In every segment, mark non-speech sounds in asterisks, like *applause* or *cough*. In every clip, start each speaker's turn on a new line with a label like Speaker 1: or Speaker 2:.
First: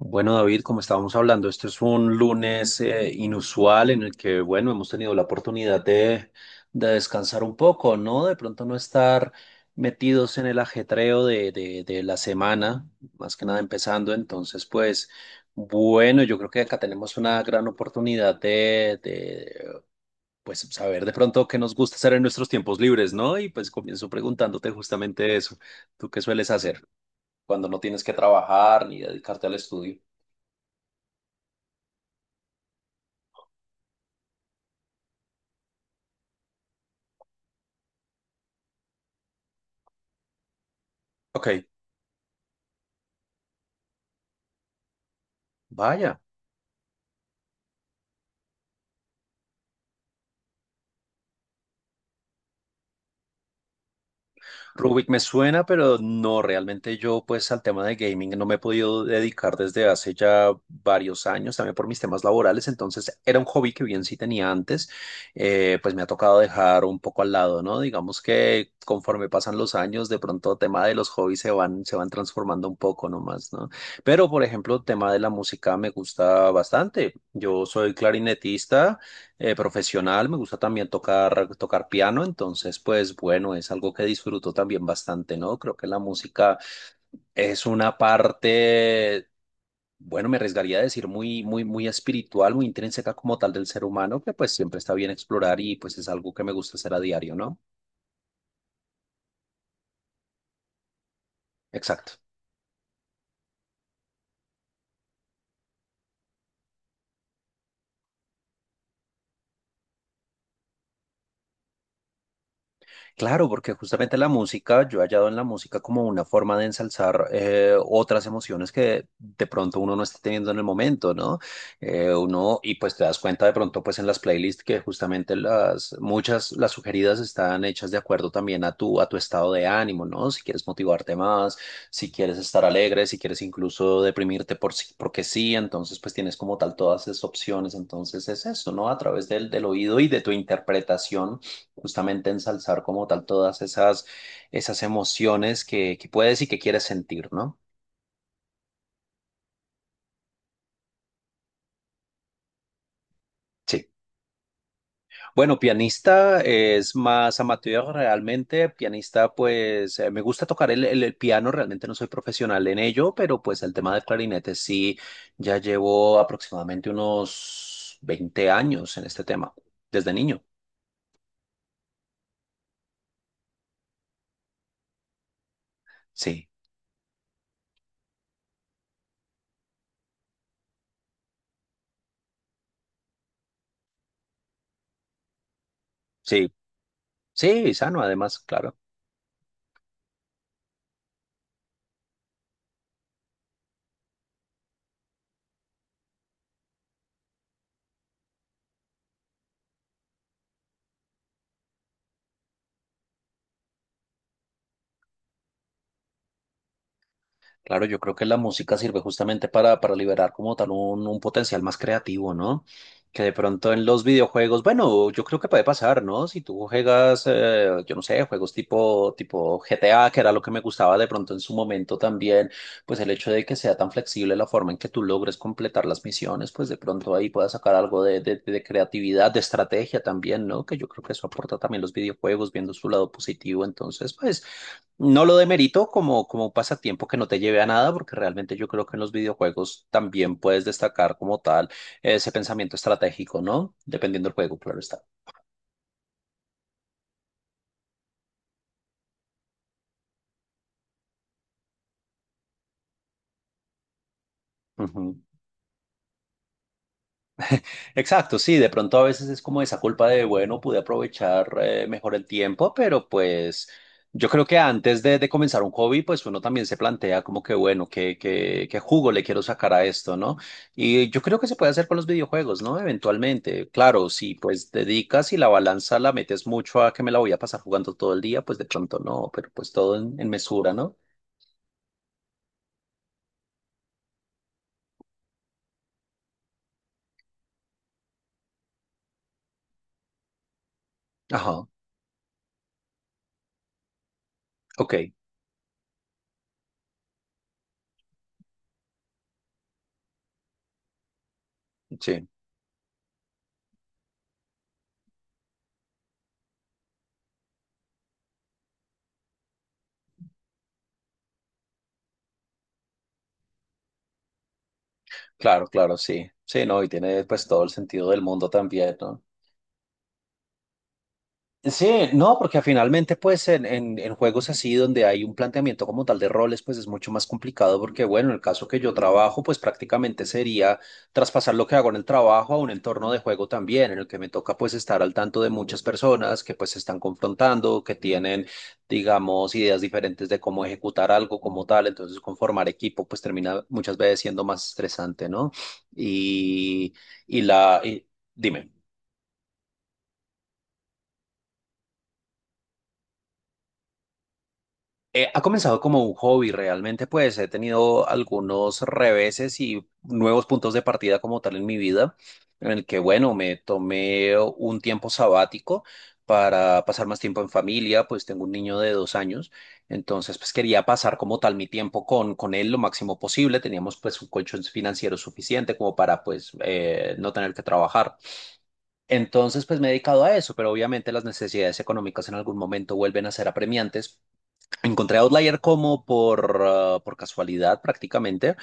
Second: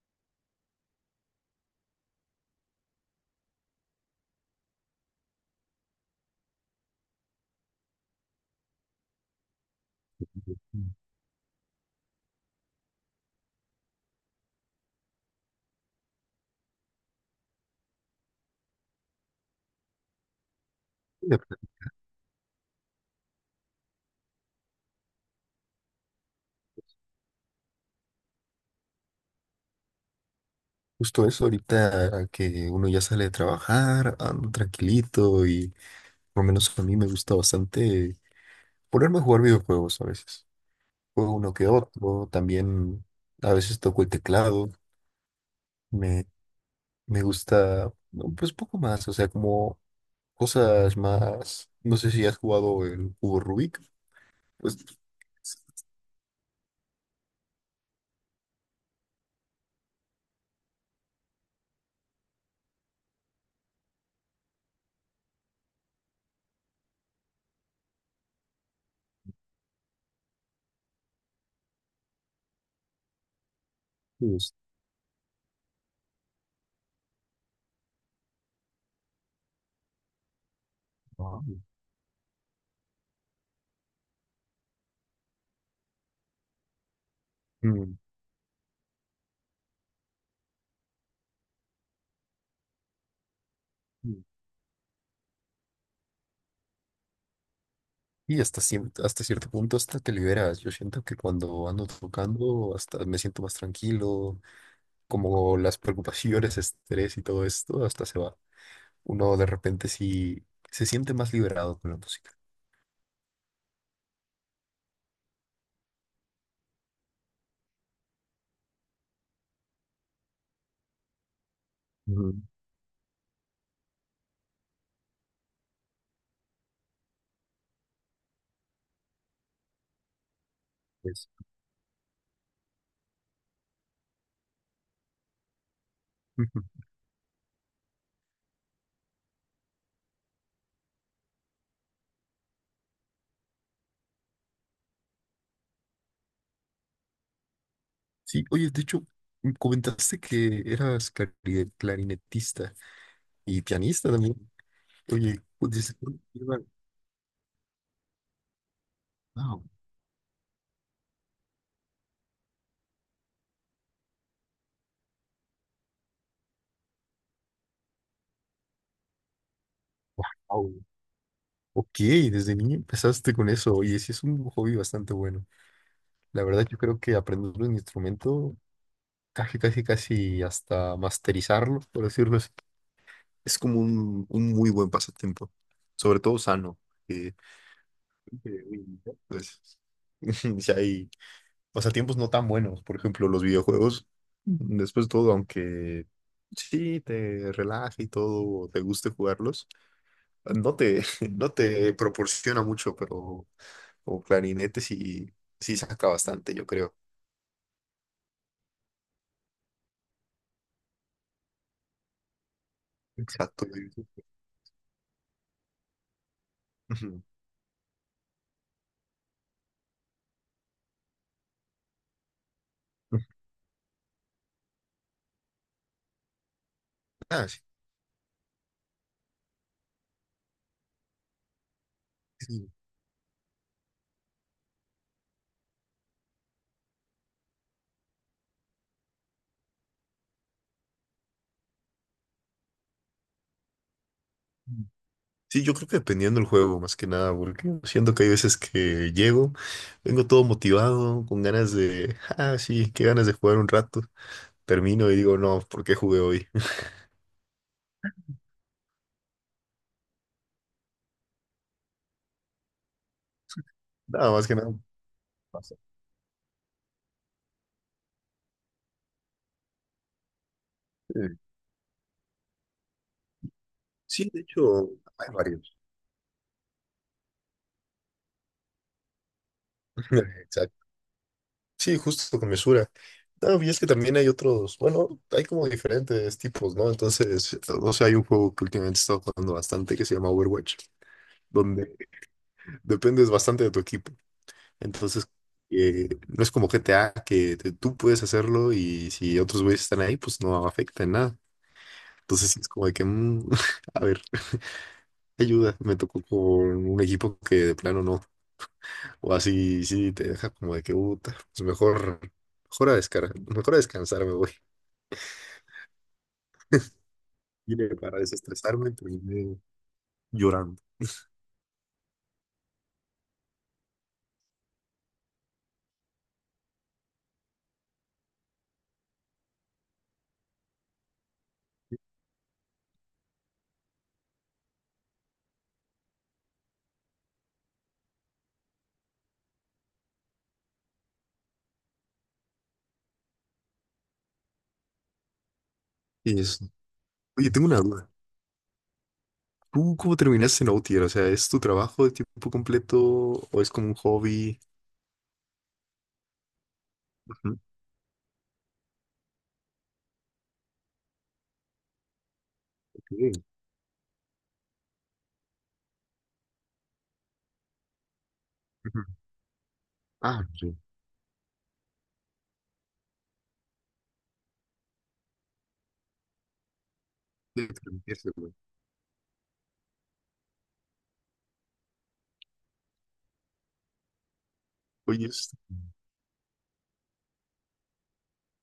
Speaker 1: Bueno, David, como estábamos hablando, este es un lunes inusual en el que, bueno, hemos tenido la oportunidad de descansar un poco, ¿no? De pronto no estar
Speaker 2: Eh,
Speaker 1: metidos en el ajetreo de la semana, más que nada empezando. Entonces, pues, bueno, yo creo que acá tenemos una gran oportunidad de, pues, saber de pronto qué nos gusta hacer en nuestros tiempos libres, ¿no? Y pues comienzo preguntándote justamente eso. ¿Tú qué sueles hacer cuando no tienes que trabajar ni dedicarte al estudio?
Speaker 2: Justo eso, ahorita que uno ya sale de trabajar, ando tranquilito y por lo menos a mí me gusta bastante ponerme a jugar videojuegos a veces. Juego
Speaker 1: Ok.
Speaker 2: uno que otro, también a veces toco el teclado,
Speaker 1: Vaya,
Speaker 2: me, me gusta no, pues poco más, o sea, como cosas más, no sé si has jugado el cubo Rubik, pues,
Speaker 1: Rubik me suena, pero no, realmente yo pues al tema de gaming no me he podido dedicar desde hace ya varios años, también por mis temas laborales, entonces era un hobby que bien sí tenía antes, pues me ha tocado dejar un poco al lado, ¿no? Digamos que conforme pasan los años, de pronto tema de los hobbies se van transformando un poco nomás, ¿no? Pero por
Speaker 2: pues,
Speaker 1: ejemplo, tema de la música me gusta bastante, yo soy clarinetista, profesional, me gusta también
Speaker 2: no.
Speaker 1: tocar piano, entonces pues bueno, es algo que disfruto también bastante, ¿no? Creo que la música es una
Speaker 2: Mm.
Speaker 1: parte, bueno, me arriesgaría a decir muy, muy, muy espiritual, muy intrínseca como tal del ser humano, que pues siempre está bien explorar y pues es algo que me gusta hacer a diario, ¿no?
Speaker 2: Hasta cierto punto hasta te liberas. Yo siento que cuando ando
Speaker 1: Exacto.
Speaker 2: tocando hasta me siento más tranquilo, como las preocupaciones, estrés y todo esto, hasta se va. Uno de repente sí se siente más liberado con la música.
Speaker 1: Claro, porque justamente la música, yo he hallado en la música como una forma de ensalzar otras emociones que de pronto uno no está teniendo en el momento, ¿no?
Speaker 2: Ujú.
Speaker 1: Uno, y pues te das cuenta de pronto pues en las playlists que justamente las, muchas, las sugeridas están hechas de acuerdo también a tu estado de ánimo, ¿no? Si quieres motivarte
Speaker 2: Pues,
Speaker 1: más, si quieres estar alegre, si quieres incluso deprimirte porque sí, entonces pues tienes como
Speaker 2: ujú.
Speaker 1: tal todas esas opciones, entonces es eso, ¿no? A través del oído y de tu interpretación justamente ensalzar como tal todas esas, esas emociones que puedes y que quieres sentir, ¿no?
Speaker 2: Sí, oye, de hecho, comentaste que eras clarinetista y
Speaker 1: Sí.
Speaker 2: pianista también. Oye,
Speaker 1: Bueno,
Speaker 2: pues, ¿desde cuándo
Speaker 1: pianista
Speaker 2: lleva-
Speaker 1: es más amateur realmente. Pianista,
Speaker 2: Wow,
Speaker 1: pues me gusta tocar el piano, realmente no soy profesional en ello, pero pues el tema del clarinete sí, ya llevo aproximadamente unos 20 años en este tema, desde niño.
Speaker 2: wow. Ok, desde niño empezaste con eso. Oye, sí es un hobby bastante bueno. La
Speaker 1: Sí,
Speaker 2: verdad, yo creo que aprender un instrumento, casi, casi, casi hasta masterizarlo, por decirlo así, es como un muy buen pasatiempo, sobre todo
Speaker 1: sí,
Speaker 2: sano. que,
Speaker 1: sí, sano además,
Speaker 2: que
Speaker 1: claro.
Speaker 2: hoy, pues, *laughs* si hay pasatiempos no tan buenos, por ejemplo, los videojuegos, después de todo, aunque sí te relaje y todo, o te guste jugarlos, no te, *laughs* no te proporciona mucho, pero como clarinete sí, sí saca bastante, yo creo.
Speaker 1: Claro, yo creo que la música sirve justamente para liberar como tal un potencial más creativo, ¿no? Que de
Speaker 2: Exacto.
Speaker 1: pronto en los videojuegos, bueno, yo creo que puede pasar, ¿no? Si tú
Speaker 2: Ujú.
Speaker 1: juegas, yo no sé, juegos tipo GTA, que era lo que me gustaba de pronto en su momento también, pues el hecho de que sea tan flexible la forma en que tú logres completar las misiones, pues de pronto ahí
Speaker 2: Ah,
Speaker 1: puedas
Speaker 2: sí.
Speaker 1: sacar algo de creatividad, de estrategia también, ¿no? Que yo creo que eso aporta también los videojuegos,
Speaker 2: Sí,
Speaker 1: viendo su lado positivo. Entonces, pues... No lo demerito como un pasatiempo que no te lleve a nada, porque realmente yo creo que en los videojuegos también puedes destacar como tal ese pensamiento estratégico, ¿no? Dependiendo del juego, claro está.
Speaker 2: Sí, yo creo que dependiendo del juego, más que nada, porque siento que hay veces que llego, vengo todo motivado, con ganas de, ah, sí, qué ganas de jugar un rato. Termino y
Speaker 1: Ujú.
Speaker 2: digo, no, ¿por qué jugué hoy? *laughs*
Speaker 1: Exacto, sí, de pronto a veces es como esa culpa de, bueno, pude aprovechar mejor el tiempo, pero pues yo
Speaker 2: Nada,
Speaker 1: creo
Speaker 2: más que
Speaker 1: que
Speaker 2: nada
Speaker 1: antes de comenzar un
Speaker 2: pasa.
Speaker 1: hobby, pues uno también se plantea como que, bueno, ¿qué jugo le quiero sacar a esto, ¿no? Y yo
Speaker 2: Eh,
Speaker 1: creo que se puede hacer con los videojuegos, ¿no? Eventualmente, claro,
Speaker 2: Sí,
Speaker 1: si
Speaker 2: de
Speaker 1: pues
Speaker 2: hecho,
Speaker 1: dedicas
Speaker 2: hay
Speaker 1: y la
Speaker 2: varios.
Speaker 1: balanza la metes mucho a que me la voy a pasar jugando todo el día, pues de pronto no, pero pues todo en
Speaker 2: *laughs*
Speaker 1: mesura,
Speaker 2: Exacto.
Speaker 1: ¿no?
Speaker 2: Sí, justo con mesura. No, y es que también hay otros, bueno, hay como diferentes tipos, ¿no? Entonces, o sea, hay un juego que últimamente he estado jugando bastante que se llama Overwatch,
Speaker 1: Ajá,
Speaker 2: donde dependes bastante de tu equipo.
Speaker 1: ok,
Speaker 2: Entonces, no es como GTA que tú puedes hacerlo y si otros güeyes están ahí, pues no afecta en nada.
Speaker 1: sí,
Speaker 2: Entonces, sí es como de que, *laughs* a ver, ayuda, me tocó con un equipo que de plano no. O así, sí, te deja como de que, puta, pues mejor, mejor a descargar, mejor a descansar me voy. *laughs*
Speaker 1: claro, claro, sí. Sí, no, y tiene pues todo el
Speaker 2: Vine
Speaker 1: sentido
Speaker 2: para
Speaker 1: del mundo
Speaker 2: desestresarme,
Speaker 1: también, ¿no?
Speaker 2: terminé llorando.
Speaker 1: Sí, no, porque finalmente pues en juegos así donde hay un planteamiento como tal de roles pues es mucho más complicado porque bueno, el caso que yo trabajo pues prácticamente sería traspasar lo que hago en el trabajo a un entorno de juego también en el que me toca pues estar al tanto de muchas personas que pues se están confrontando, que tienen digamos ideas diferentes de cómo ejecutar algo como tal, entonces conformar equipo pues termina muchas veces siendo más estresante, ¿no?
Speaker 2: Y eso.
Speaker 1: Y, y
Speaker 2: Oye, tengo una
Speaker 1: la... y-
Speaker 2: duda.
Speaker 1: dime.
Speaker 2: ¿Tú cómo terminaste en Outlier? O sea, ¿es tu trabajo de tiempo completo o es como un hobby?
Speaker 1: Ha comenzado como un hobby realmente, pues he
Speaker 2: Ujú.
Speaker 1: tenido algunos reveses y nuevos puntos de partida como tal en mi vida, en el que,
Speaker 2: Ok.
Speaker 1: bueno, me tomé un tiempo sabático para pasar más tiempo en familia, pues tengo un niño de
Speaker 2: Ujú.
Speaker 1: 2 años, entonces
Speaker 2: Ah,
Speaker 1: pues quería pasar como tal mi tiempo con él lo máximo posible, teníamos pues un colchón financiero suficiente como para pues no tener que
Speaker 2: debe
Speaker 1: trabajar.
Speaker 2: cambiarse, güey.
Speaker 1: Entonces, pues me he dedicado a eso, pero obviamente las necesidades económicas en algún momento vuelven a ser apremiantes. Encontré
Speaker 2: Oye, es,
Speaker 1: Outlier como por casualidad prácticamente.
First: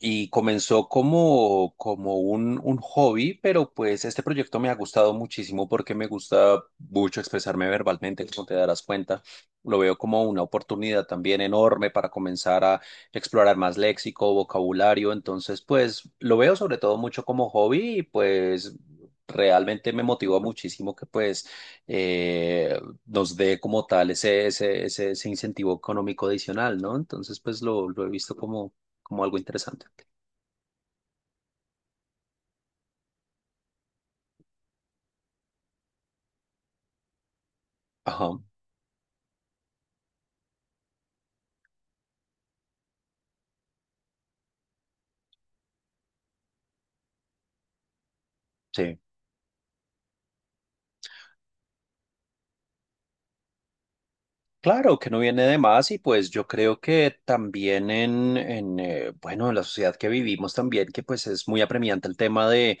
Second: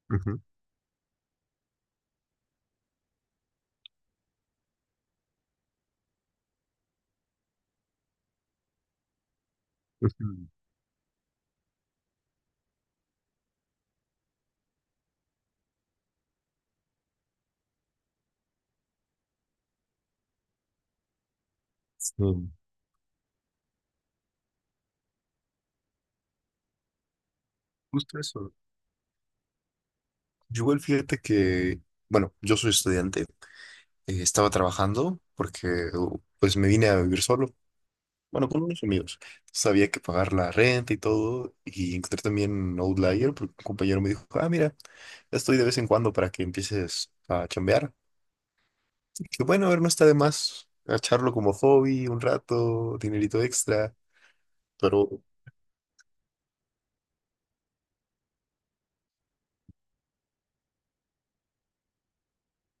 Speaker 1: Y
Speaker 2: ujú,
Speaker 1: comenzó como un hobby, pero pues este proyecto me ha gustado muchísimo porque me gusta mucho expresarme verbalmente, como te darás cuenta. Lo veo
Speaker 2: es
Speaker 1: como
Speaker 2: que,
Speaker 1: una oportunidad también enorme para comenzar a explorar más léxico, vocabulario. Entonces, pues lo veo sobre todo mucho como hobby y pues realmente me motivó muchísimo que pues
Speaker 2: este,
Speaker 1: eh, nos dé como tal ese incentivo económico adicional, ¿no? Entonces, pues lo he
Speaker 2: justo
Speaker 1: visto
Speaker 2: eso.
Speaker 1: como algo interesante.
Speaker 2: Yo igual fíjate que, bueno, yo soy estudiante. Estaba trabajando porque pues me vine a vivir solo,
Speaker 1: Ajá,
Speaker 2: bueno, con unos amigos. Sabía que pagar la renta y todo, y encontré también Outlier, porque un compañero me dijo, ah, mira, estoy de vez en cuando para que empieces a chambear.
Speaker 1: sí.
Speaker 2: Y bueno, a ver, no está de más echarlo como hobby un rato, dinerito extra,
Speaker 1: Claro
Speaker 2: pero...
Speaker 1: que no viene de más y pues yo creo que también en bueno, en la sociedad que vivimos también, que pues es muy apremiante el tema de,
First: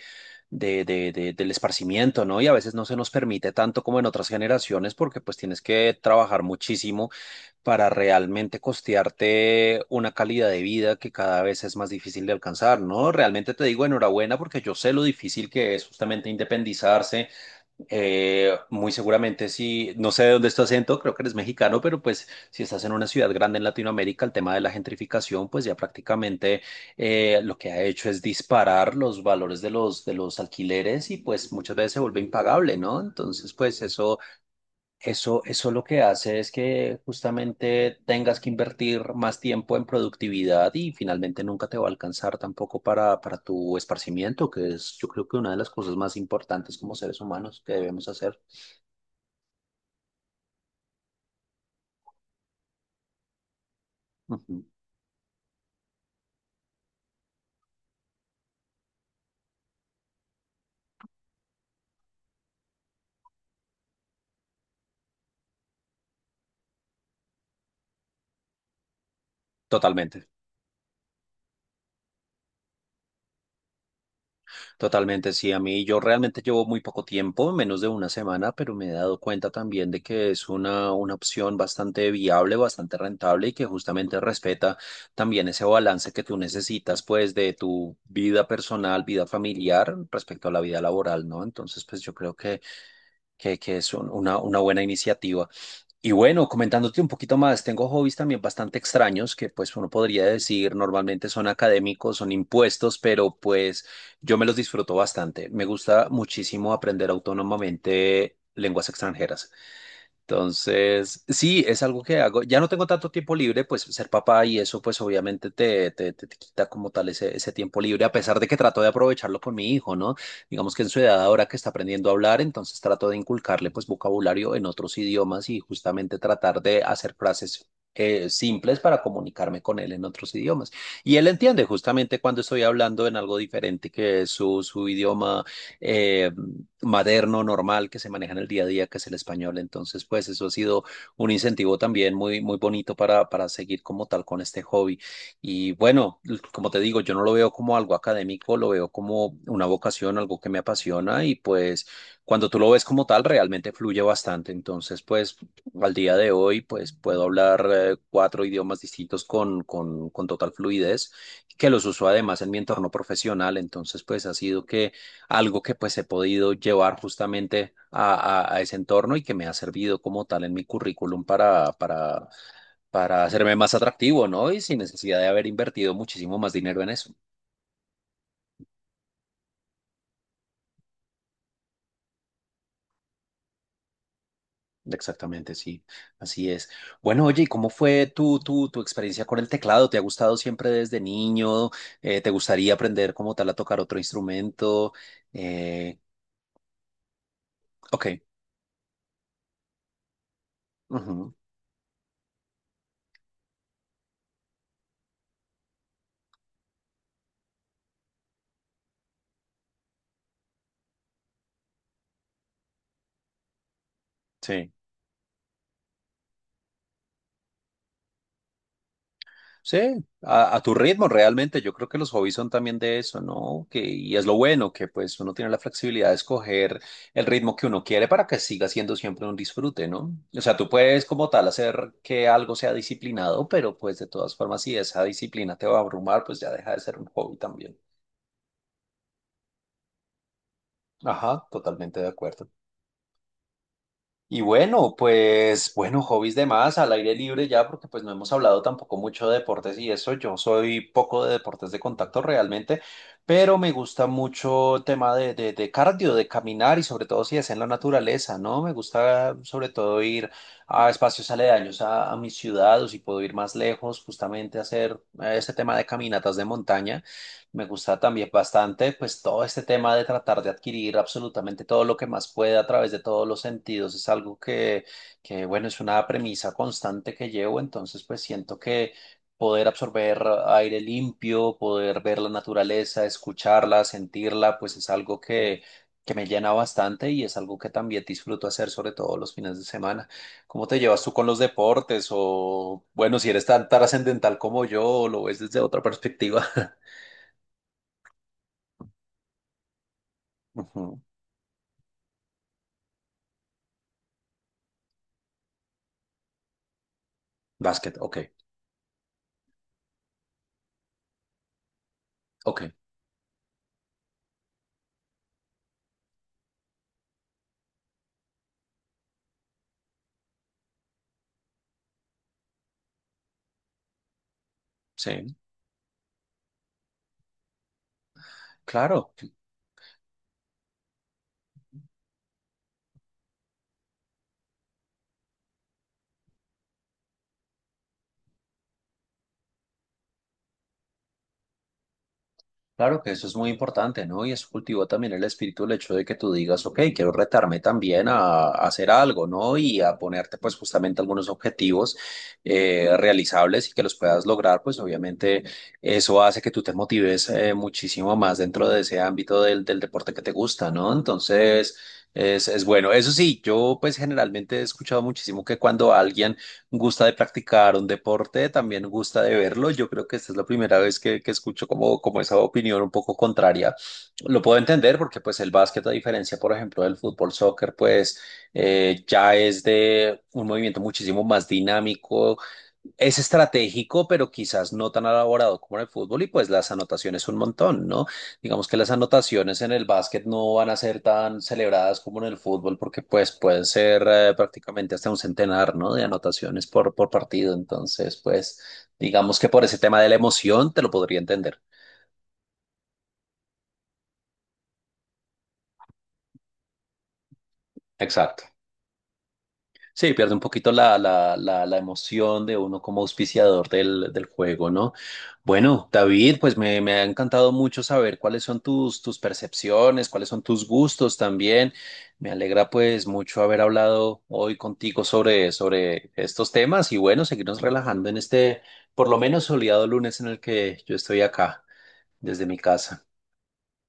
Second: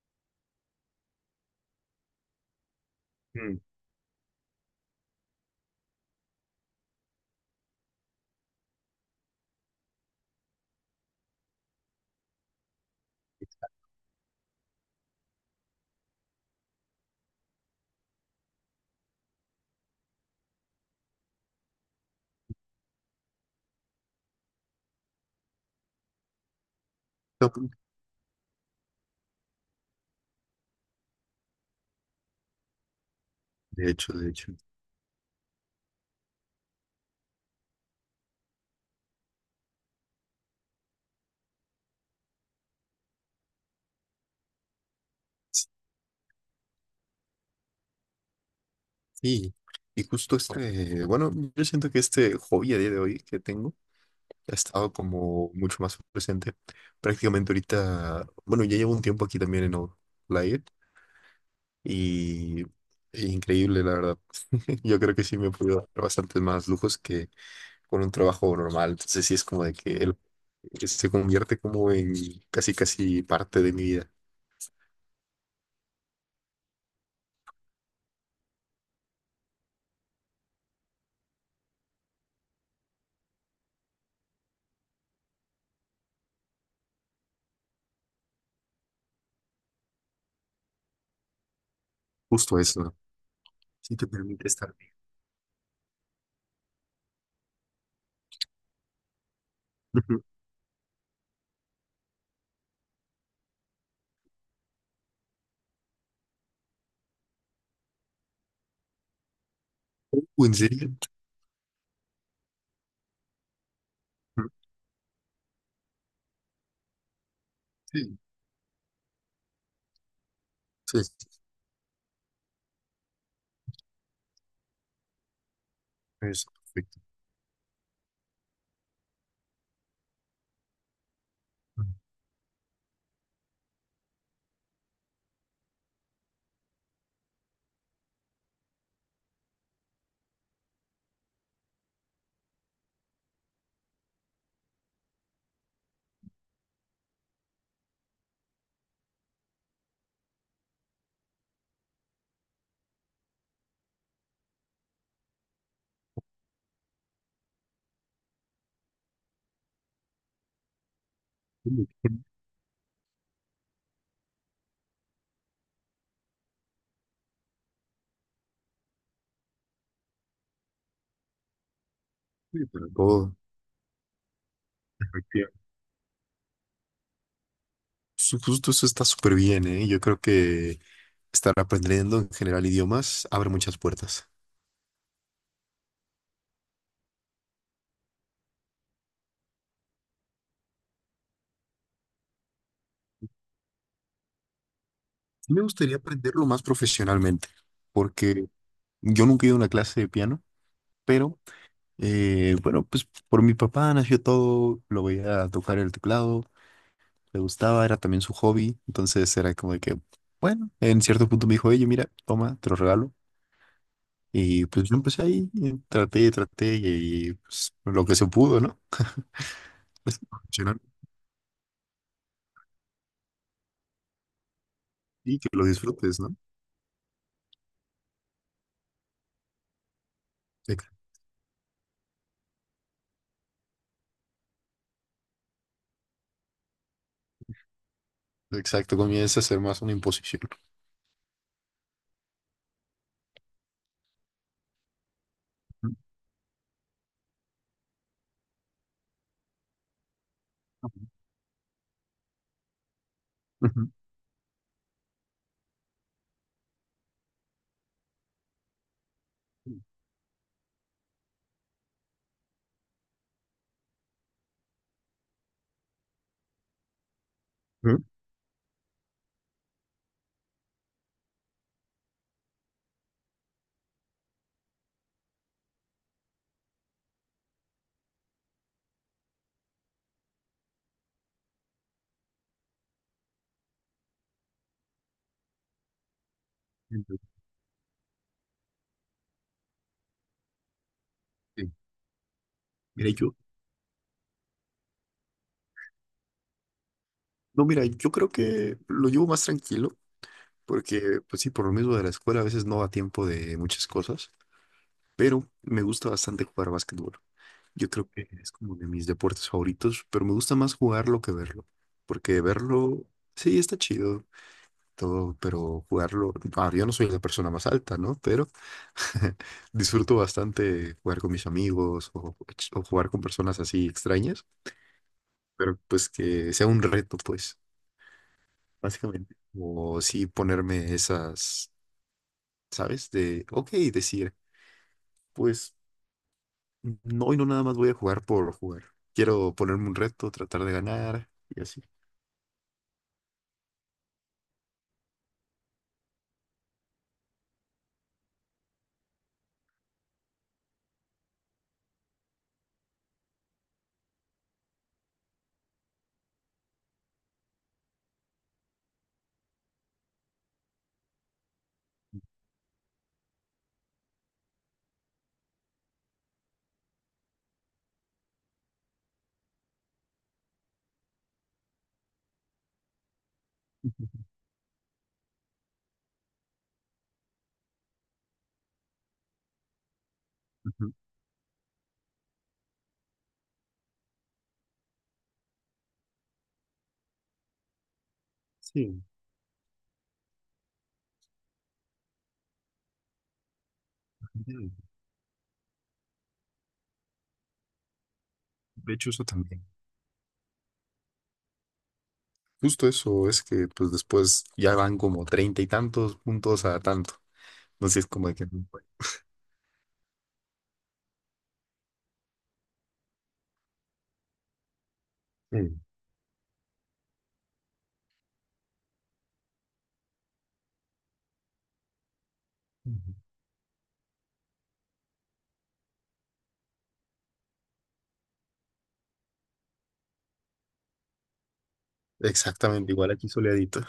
Speaker 1: de, de, de- del esparcimiento, ¿no? Y a veces no se nos permite
Speaker 2: mm,
Speaker 1: tanto como en otras generaciones porque pues tienes que trabajar muchísimo para realmente costearte una calidad de vida que cada vez es más difícil de alcanzar, ¿no? Realmente te digo enhorabuena porque yo sé lo difícil que es justamente independizarse. Muy seguramente si, no sé de dónde es tu acento, creo que eres mexicano, pero pues si estás en una ciudad grande en Latinoamérica, el tema de la gentrificación, pues ya prácticamente lo que ha hecho es disparar los valores de los alquileres y pues muchas veces se vuelve impagable, ¿no? Entonces, pues
Speaker 2: De hecho, de hecho.
Speaker 1: eso lo que hace es que justamente tengas que invertir más tiempo en productividad y finalmente nunca te va a alcanzar tampoco para tu esparcimiento, que es yo creo que una de las cosas más importantes como seres humanos que debemos hacer.
Speaker 2: Sí, y justo este, bueno, yo siento que este hobby a día de hoy que tengo ha
Speaker 1: Ujú.
Speaker 2: estado como mucho más presente. Prácticamente ahorita, bueno, ya llevo un tiempo aquí también en Outlier y e increíble, la verdad. *laughs* Yo creo que sí me he podido dar bastantes más lujos que con un trabajo normal. Entonces sí es como de que él
Speaker 1: Totalmente.
Speaker 2: se convierte como en casi casi parte de mi vida.
Speaker 1: Totalmente, sí, a mí yo realmente llevo muy poco tiempo, menos de una semana, pero me he dado cuenta también de que es una opción bastante viable, bastante rentable y que justamente respeta también ese balance que tú necesitas, pues, de tu vida personal, vida familiar respecto a la vida laboral, ¿no? Entonces, pues yo creo
Speaker 2: Justo
Speaker 1: que,
Speaker 2: eso, ¿no?
Speaker 1: que, que es
Speaker 2: Sí te permite
Speaker 1: una
Speaker 2: estar
Speaker 1: buena
Speaker 2: bien.
Speaker 1: iniciativa. Y bueno, comentándote un poquito más, tengo hobbies también bastante extraños que pues uno podría
Speaker 2: *laughs*
Speaker 1: decir normalmente son académicos, son impuestos, pero pues yo me los disfruto bastante. Me gusta muchísimo aprender autónomamente lenguas extranjeras.
Speaker 2: ¿En serio?
Speaker 1: Entonces, sí, es algo que hago. Ya no tengo tanto tiempo libre, pues ser papá y
Speaker 2: *laughs*
Speaker 1: eso, pues obviamente te, te, te quita como tal ese, ese tiempo libre, a
Speaker 2: Sí,
Speaker 1: pesar de que trato de aprovecharlo con mi hijo, ¿no? Digamos que en
Speaker 2: sí,
Speaker 1: su edad
Speaker 2: sí,
Speaker 1: ahora que está aprendiendo a hablar, entonces trato de inculcarle pues vocabulario en otros idiomas y justamente
Speaker 2: es
Speaker 1: tratar de
Speaker 2: perfecto.
Speaker 1: hacer frases, simples para comunicarme con él en otros idiomas. Y él entiende justamente cuando estoy hablando en algo diferente que es su, su idioma eh, materno, normal, que se maneja en el día a día, que es el español. Entonces, pues eso ha sido un incentivo también muy, muy bonito para seguir como tal con este hobby. Y bueno, como te digo, yo no lo veo como algo académico, lo veo como una vocación, algo que me apasiona y pues cuando tú lo ves como tal, realmente fluye bastante. Entonces, pues al día de hoy, pues puedo hablar cuatro idiomas distintos con total fluidez, que los
Speaker 2: Uy,
Speaker 1: uso además en mi entorno profesional. Entonces, pues ha sido que algo que pues he podido llevar justamente a, ese entorno y que me ha servido como tal en mi currículum
Speaker 2: uy, Para
Speaker 1: para
Speaker 2: todo,
Speaker 1: hacerme más atractivo, ¿no? Y sin necesidad de haber
Speaker 2: efectivamente.
Speaker 1: invertido muchísimo más dinero en eso.
Speaker 2: Justo eso está súper bien, ¿eh? Yo creo que estar aprendiendo en general idiomas abre muchas puertas.
Speaker 1: Exactamente, sí, así es. Bueno, oye, ¿y cómo fue tu, tu experiencia con el teclado? ¿Te ha gustado siempre desde niño? ¿Te gustaría aprender como tal a tocar otro instrumento?
Speaker 2: Sí me gustaría
Speaker 1: Eh,
Speaker 2: aprenderlo más profesionalmente,
Speaker 1: ok,
Speaker 2: porque yo nunca he ido a una clase de piano,
Speaker 1: ujú,
Speaker 2: pero bueno, pues por mi papá nació todo, lo veía tocar el teclado, le gustaba, era también su hobby, entonces era como de que, bueno, en cierto punto me dijo, oye, mira, toma, te lo regalo. Y
Speaker 1: sí.
Speaker 2: pues yo empecé ahí, y traté y, pues lo que se pudo, ¿no?
Speaker 1: Sí, a tu
Speaker 2: Emocionante.
Speaker 1: ritmo realmente. Yo creo que los hobbies son también de eso, ¿no? Que, y es lo bueno, que pues uno
Speaker 2: Y que
Speaker 1: tiene la
Speaker 2: lo
Speaker 1: flexibilidad de
Speaker 2: disfrutes, ¿no?
Speaker 1: escoger el ritmo que uno quiere para que siga siendo siempre un disfrute, ¿no? O sea, tú
Speaker 2: Ex-
Speaker 1: puedes como tal hacer que algo sea disciplinado, pero pues de todas formas, si esa disciplina te va a abrumar, pues ya deja de ser un hobby también.
Speaker 2: Exacto, comienza a ser más una imposición.
Speaker 1: Ajá, totalmente de acuerdo. Y bueno, pues bueno, hobbies de más al aire libre ya, porque pues no hemos hablado tampoco mucho de deportes y eso. Yo soy poco de deportes de contacto realmente, pero me
Speaker 2: Ujú.
Speaker 1: gusta mucho el tema de cardio, de caminar y sobre todo si es en la naturaleza, ¿no? Me gusta sobre todo ir a espacios aledaños a mi ciudad o si puedo ir más lejos, justamente a hacer este tema de caminatas de montaña. Me gusta
Speaker 2: Ujú.
Speaker 1: también bastante, pues todo este tema de tratar de adquirir absolutamente todo lo que más pueda a través de todos los sentidos es algo que bueno, es una premisa constante que llevo, entonces pues siento que poder absorber aire limpio, poder ver la naturaleza, escucharla, sentirla, pues es algo que me llena bastante y
Speaker 2: Entonces,
Speaker 1: es algo que también disfruto hacer, sobre todo los fines de semana. ¿Cómo te llevas tú con los
Speaker 2: sí.
Speaker 1: deportes? O
Speaker 2: Mira,
Speaker 1: bueno, si
Speaker 2: yo,
Speaker 1: eres tan trascendental como yo, lo ves desde otra perspectiva. *laughs*
Speaker 2: no, mira, yo creo que lo llevo más tranquilo,
Speaker 1: Ujú.
Speaker 2: porque, pues sí, por lo mismo de la escuela a veces no da tiempo de muchas cosas, pero me gusta bastante jugar básquetbol. Yo
Speaker 1: Básquet,
Speaker 2: creo
Speaker 1: ok,
Speaker 2: que es como de mis deportes favoritos, pero me gusta más jugarlo que verlo, porque
Speaker 1: ok,
Speaker 2: verlo, sí, está chido, todo, pero jugarlo, ah, yo no soy la persona más alta, ¿no? Pero *laughs* disfruto bastante jugar con mis amigos o jugar con personas así extrañas,
Speaker 1: sí,
Speaker 2: pero pues que sea un reto, pues,
Speaker 1: claro,
Speaker 2: básicamente. O sí ponerme esas, ¿sabes? De, ok, decir, pues, no, hoy no nada más voy a jugar por jugar. Quiero ponerme un reto, tratar de ganar y así.
Speaker 1: claro que eso es muy importante, ¿no? Y eso cultivó también el espíritu, el hecho de que tú digas, ok, quiero retarme también a hacer algo, ¿no? Y a ponerte pues justamente algunos objetivos realizables y que los puedas lograr, pues obviamente eso hace que tú te motives muchísimo más dentro de ese ámbito del deporte que te gusta, ¿no? Entonces, es bueno. Eso sí, yo pues generalmente he escuchado muchísimo que cuando alguien gusta de practicar un deporte, también gusta de verlo. Yo creo que esta es la primera vez que escucho como esa opinión un poco contraria.
Speaker 2: *laughs*
Speaker 1: Lo puedo entender porque pues el básquet, a diferencia, por ejemplo, del fútbol, soccer, pues ya es de un movimiento
Speaker 2: Ujú.
Speaker 1: muchísimo más dinámico, es estratégico, pero quizás no tan elaborado como en el fútbol y pues las anotaciones un montón, ¿no? Digamos que las
Speaker 2: Sí,
Speaker 1: anotaciones en el básquet no van a ser tan celebradas como en el fútbol porque pues pueden ser
Speaker 2: de
Speaker 1: prácticamente hasta un centenar, ¿no? De anotaciones por partido. Entonces, pues
Speaker 2: de hecho eso
Speaker 1: digamos que por
Speaker 2: también.
Speaker 1: ese tema de la emoción te lo podría entender.
Speaker 2: Justo eso, es que pues después ya van como treinta y tantos puntos a tanto. Entonces sí es como de
Speaker 1: Exacto.
Speaker 2: que...
Speaker 1: Sí, pierde un poquito la, la, la emoción de uno como auspiciador del juego, ¿no?
Speaker 2: mm,
Speaker 1: Bueno, David, pues me ha encantado mucho saber cuáles son tus, tus percepciones, cuáles son tus gustos también. Me alegra pues mucho haber hablado hoy contigo sobre estos temas y bueno, seguirnos relajando en este por lo menos soleado lunes en el que yo estoy acá desde mi
Speaker 2: Exactamente,
Speaker 1: casa.
Speaker 2: igual aquí soleadito.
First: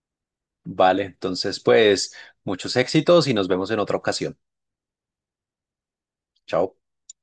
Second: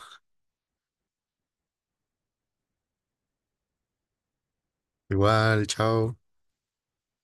Speaker 1: Vale, entonces pues muchos éxitos y nos vemos en otra ocasión.
Speaker 2: Igual, chao.
Speaker 1: Chao.